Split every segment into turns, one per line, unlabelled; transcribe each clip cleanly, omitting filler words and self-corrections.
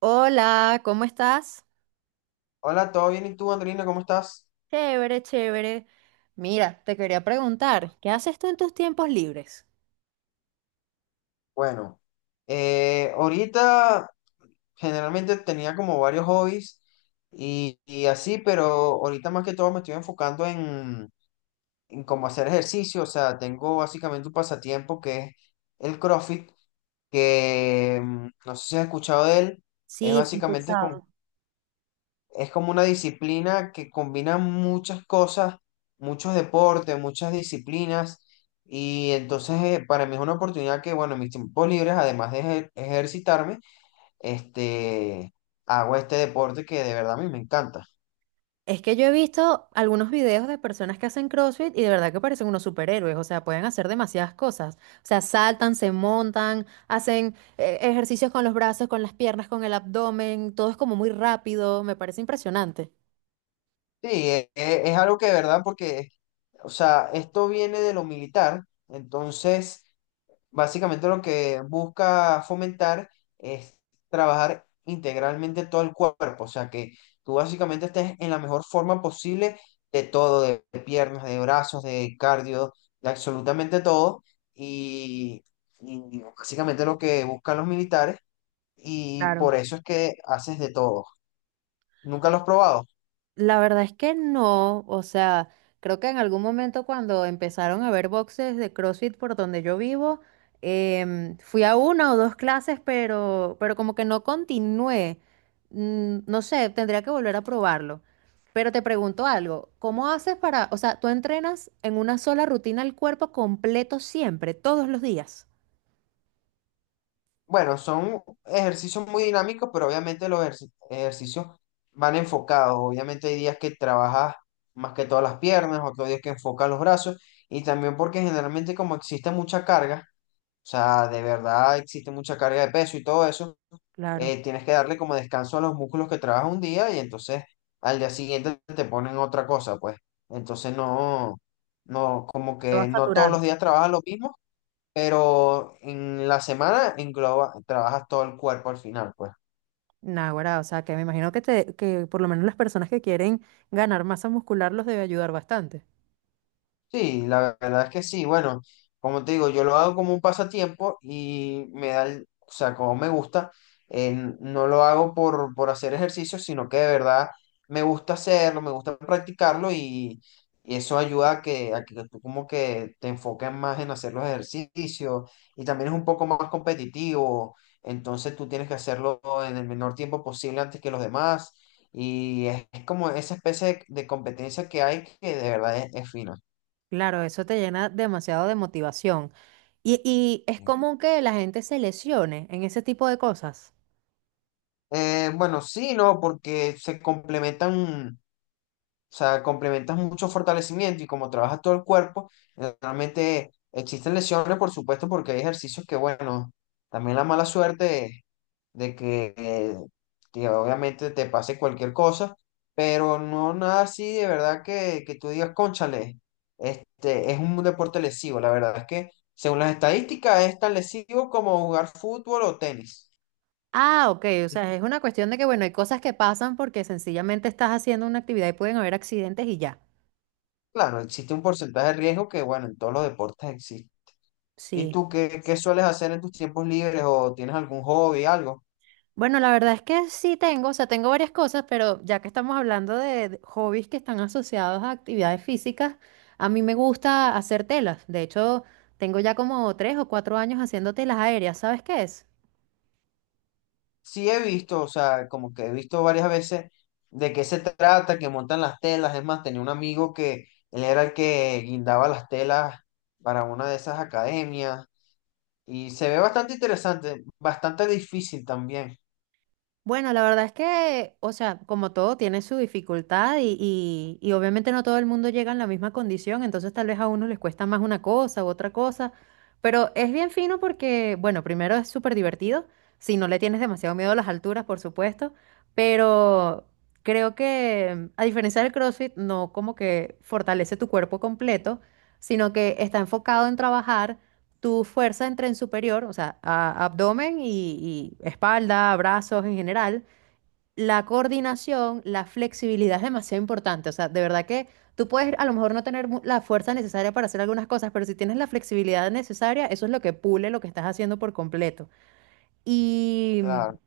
Hola, ¿cómo estás?
Hola, ¿todo bien? ¿Y tú, Andrina, cómo estás?
Chévere, chévere. Mira, te quería preguntar, ¿qué haces tú en tus tiempos libres?
Bueno, ahorita generalmente tenía como varios hobbies y así, pero ahorita más que todo me estoy enfocando en cómo hacer ejercicio. O sea, tengo básicamente un pasatiempo que es el CrossFit, que no sé si has escuchado de él. Es
Sí, sí, he
básicamente con
escuchado.
Es como una disciplina que combina muchas cosas, muchos deportes, muchas disciplinas. Y entonces para mí es una oportunidad que, bueno, en mis tiempos libres, además de ejercitarme, este, hago este deporte que de verdad a mí me encanta.
Es que yo he visto algunos videos de personas que hacen CrossFit y de verdad que parecen unos superhéroes, o sea, pueden hacer demasiadas cosas. O sea, saltan, se montan, hacen ejercicios con los brazos, con las piernas, con el abdomen, todo es como muy rápido, me parece impresionante.
Sí, es, algo que de verdad porque, o sea, esto viene de lo militar. Entonces, básicamente lo que busca fomentar es trabajar integralmente todo el cuerpo, o sea que tú básicamente estés en la mejor forma posible de todo, de, piernas, de brazos, de cardio, de absolutamente todo. Y, y básicamente lo que buscan los militares y
Claro.
por eso es que haces de todo. ¿Nunca lo has probado?
La verdad es que no, o sea, creo que en algún momento cuando empezaron a haber boxes de CrossFit por donde yo vivo, fui a una o dos clases, pero como que no continué. Mm, no sé, tendría que volver a probarlo. Pero te pregunto algo, ¿cómo haces para, o sea, tú entrenas en una sola rutina el cuerpo completo siempre, todos los días?
Bueno, son ejercicios muy dinámicos, pero obviamente los ejercicios van enfocados. Obviamente hay días que trabajas más que todas las piernas, otros días que enfocas los brazos, y también porque generalmente como existe mucha carga, o sea, de verdad existe mucha carga de peso y todo eso,
Claro.
tienes que darle como descanso a los músculos que trabajas un día y entonces al día siguiente te ponen otra cosa, pues. Entonces no, no, como
Te
que
vas
no todos
saturando.
los días trabajas lo mismo, pero en la semana engloba, trabajas todo el cuerpo al final, pues.
Naguará, o sea, que me imagino que, te, que por lo menos las personas que quieren ganar masa muscular los debe ayudar bastante.
Sí, la verdad es que sí. Bueno, como te digo, yo lo hago como un pasatiempo y me da, o sea, como me gusta, eh, no lo hago por hacer ejercicio, sino que de verdad me gusta hacerlo, me gusta practicarlo y eso ayuda a que tú como que te enfoques más en hacer los ejercicios y también es un poco más competitivo, entonces tú tienes que hacerlo en el menor tiempo posible antes que los demás y es como esa especie de competencia que hay que de verdad es fina.
Claro, eso te llena demasiado de motivación. Y es común que la gente se lesione en ese tipo de cosas.
Bueno, sí, no, porque se complementan, o sea, complementan mucho fortalecimiento y como trabaja todo el cuerpo, realmente existen lesiones, por supuesto, porque hay ejercicios que, bueno, también la mala suerte de que que obviamente te pase cualquier cosa, pero no nada así de verdad que tú digas, cónchale, este es un deporte lesivo, la verdad es que según las estadísticas es tan lesivo como jugar fútbol o tenis.
Ah, ok, o sea, es una cuestión de que, bueno, hay cosas que pasan porque sencillamente estás haciendo una actividad y pueden haber accidentes y ya.
Claro, existe un porcentaje de riesgo que, bueno, en todos los deportes existe. ¿Y
Sí.
tú qué, qué sueles hacer en tus tiempos libres o tienes algún hobby, algo?
Bueno, la verdad es que sí tengo, o sea, tengo varias cosas, pero ya que estamos hablando de hobbies que están asociados a actividades físicas, a mí me gusta hacer telas. De hecho, tengo ya como tres o cuatro años haciendo telas aéreas, ¿sabes qué es?
Sí, he visto, o sea, como que he visto varias veces de qué se trata, que montan las telas. Es más, tenía un amigo que él era el que guindaba las telas para una de esas academias y se ve bastante interesante, bastante difícil también,
Bueno, la verdad es que, o sea, como todo tiene su dificultad y obviamente no todo el mundo llega en la misma condición, entonces tal vez a unos les cuesta más una cosa u otra cosa, pero es bien fino porque, bueno, primero es súper divertido, si no le tienes demasiado miedo a las alturas, por supuesto, pero creo que a diferencia del CrossFit, no como que fortalece tu cuerpo completo, sino que está enfocado en trabajar tu fuerza en tren superior, o sea, abdomen y espalda, brazos en general, la coordinación, la flexibilidad es demasiado importante. O sea, de verdad que tú puedes a lo mejor no tener la fuerza necesaria para hacer algunas cosas, pero si tienes la flexibilidad necesaria, eso es lo que pule lo que estás haciendo por completo. Y
claro.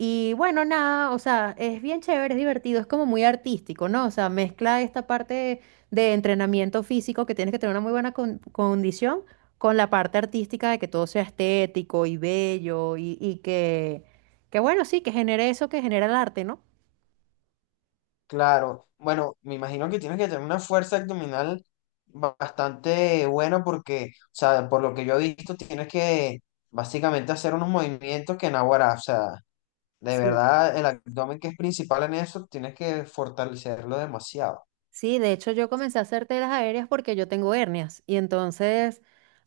y bueno, nada, o sea, es bien chévere, es divertido, es como muy artístico, ¿no? O sea, mezcla esta parte de entrenamiento físico que tienes que tener una muy buena condición con la parte artística de que todo sea estético y bello y que bueno, sí, que genere eso que genera el arte, ¿no?
Claro, bueno, me imagino que tienes que tener una fuerza abdominal bastante buena porque, o sea, por lo que yo he visto, tienes que básicamente hacer unos movimientos que naguará, o sea, de
Sí.
verdad el abdomen que es principal en eso, tienes que fortalecerlo demasiado.
Sí, de hecho yo comencé a hacer telas aéreas porque yo tengo hernias y entonces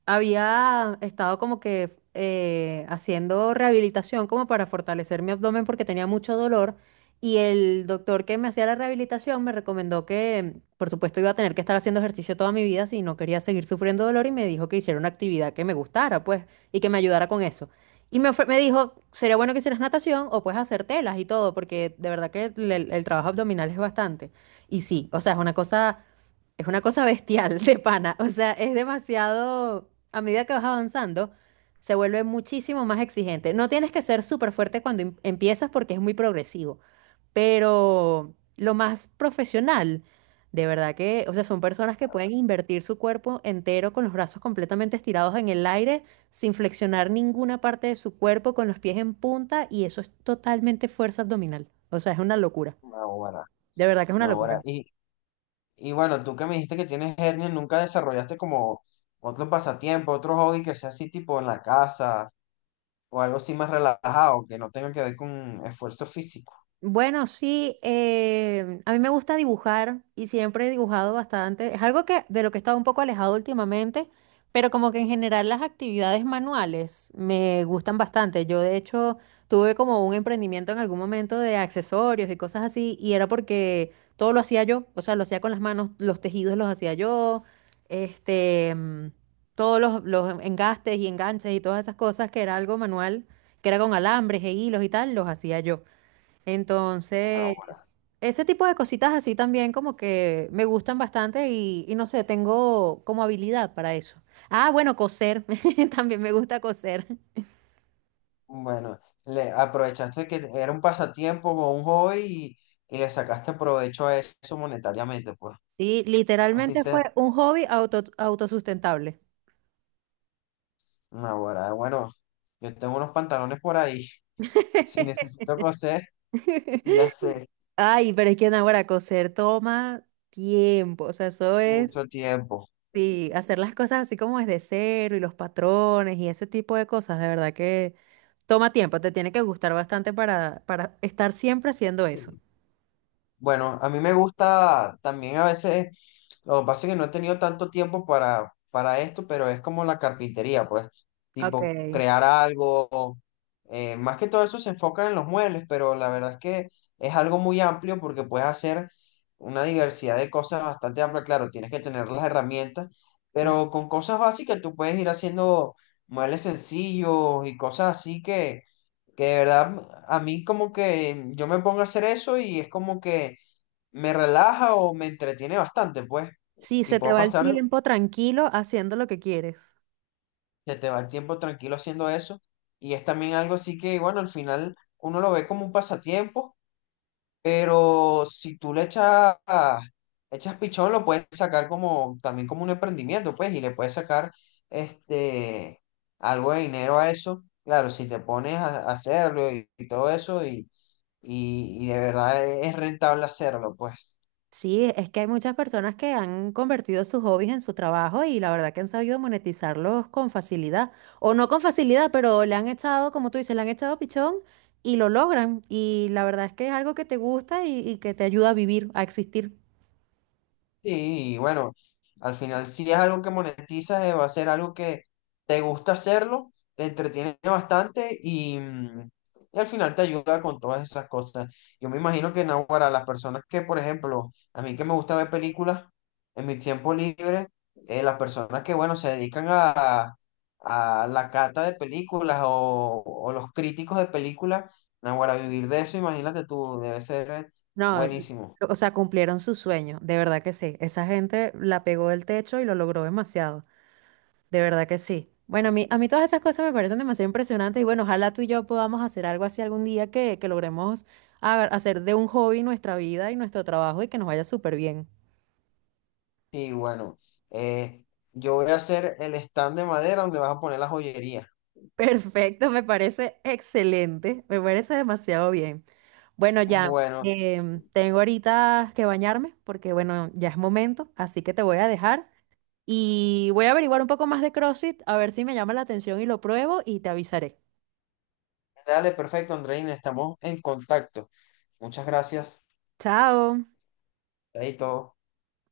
había estado como que haciendo rehabilitación como para fortalecer mi abdomen porque tenía mucho dolor y el doctor que me hacía la rehabilitación me recomendó que por supuesto iba a tener que estar haciendo ejercicio toda mi vida si no quería seguir sufriendo dolor y me dijo que hiciera una actividad que me gustara pues y que me ayudara con eso. Y me, me dijo, sería bueno que hicieras natación o puedes hacer telas y todo porque de verdad que el trabajo abdominal es bastante. Y sí, o sea, es una cosa bestial de pana. O sea, es demasiado, a medida que vas avanzando, se vuelve muchísimo más exigente. No tienes que ser súper fuerte cuando empiezas porque es muy progresivo, pero lo más profesional, de verdad que, o sea, son personas que pueden invertir su cuerpo entero con los brazos completamente estirados en el aire, sin flexionar ninguna parte de su cuerpo, con los pies en punta, y eso es totalmente fuerza abdominal. O sea, es una locura.
Naguará,
De verdad que es una
naguará.
locura.
Y bueno, tú que me dijiste que tienes hernia, ¿nunca desarrollaste como otro pasatiempo, otro hobby que sea así tipo en la casa o algo así más relajado, que no tenga que ver con esfuerzo físico?
Bueno, sí, a mí me gusta dibujar y siempre he dibujado bastante. Es algo que de lo que he estado un poco alejado últimamente, pero como que en general las actividades manuales me gustan bastante. Yo de hecho tuve como un emprendimiento en algún momento de accesorios y cosas así y era porque todo lo hacía yo, o sea, lo hacía con las manos, los tejidos los hacía yo, este, mm, todos los engastes y enganches y todas esas cosas que era algo manual, que era con alambres e hilos y tal, los hacía yo.
No.
Entonces, ese tipo de cositas así también como que me gustan bastante y no sé, tengo como habilidad para eso. Ah, bueno, coser, también me gusta coser.
Bueno, le aprovechaste que era un pasatiempo o un hobby y le sacaste provecho a eso monetariamente, pues.
Sí,
Así
literalmente
sea.
fue un hobby auto, autosustentable.
Ahora, bueno, yo tengo unos pantalones por ahí. Si necesito coser, ya sé,
Ay, pero es que ahora coser toma tiempo, o sea, eso es.
mucho tiempo.
Sí, hacer las cosas así como desde cero y los patrones y ese tipo de cosas, de verdad que toma tiempo, te tiene que gustar bastante para estar siempre haciendo eso.
Bueno, a mí me gusta también a veces. Lo que pasa es que no he tenido tanto tiempo para esto, pero es como la carpintería, pues,
Ok,
tipo crear algo. Eh, más que todo eso se enfoca en los muebles, pero la verdad es que es algo muy amplio porque puedes hacer una diversidad de cosas bastante amplia. Claro, tienes que tener las herramientas,
claro.
pero con cosas básicas tú puedes ir haciendo muebles sencillos y cosas así que de verdad a mí como que yo me pongo a hacer eso y es como que me relaja o me entretiene bastante, pues.
Sí,
Y
se te
puedo
va el
pasar,
tiempo tranquilo haciendo lo que quieres.
se te va el tiempo tranquilo haciendo eso. Y es también algo así que, bueno, al final uno lo ve como un pasatiempo, pero si tú le echas, echas pichón, lo puedes sacar como, también como un emprendimiento, pues, y le puedes sacar este, algo de dinero a eso. Claro, si te pones a hacerlo y todo eso, y de verdad es rentable hacerlo, pues.
Sí, es que hay muchas personas que han convertido sus hobbies en su trabajo y la verdad que han sabido monetizarlos con facilidad, o no con facilidad, pero le han echado, como tú dices, le han echado pichón y lo logran. Y la verdad es que es algo que te gusta y que te ayuda a vivir, a existir.
Sí, y bueno, al final si es algo que monetizas, va a ser algo que te gusta hacerlo, te entretiene bastante y y al final te ayuda con todas esas cosas. Yo me imagino que no, para las personas que, por ejemplo, a mí que me gusta ver películas en mi tiempo libre, las personas que, bueno, se dedican a la cata de películas o los críticos de películas, no, para vivir de eso, imagínate tú, debe ser
No,
buenísimo.
o sea, cumplieron su sueño, de verdad que sí. Esa gente la pegó del techo y lo logró demasiado, de verdad que sí. Bueno, a mí todas esas cosas me parecen demasiado impresionantes y bueno, ojalá tú y yo podamos hacer algo así algún día que logremos hacer de un hobby nuestra vida y nuestro trabajo y que nos vaya súper bien.
Sí, bueno, eh, yo voy a hacer el stand de madera donde vas a poner la joyería.
Perfecto, me parece excelente, me parece demasiado bien. Bueno, ya,
Bueno,
tengo ahorita que bañarme porque bueno, ya es momento, así que te voy a dejar. Y voy a averiguar un poco más de CrossFit, a ver si me llama la atención y lo pruebo y te avisaré.
dale, perfecto, Andreina, estamos en contacto. Muchas gracias.
Chao.
Ahí todo.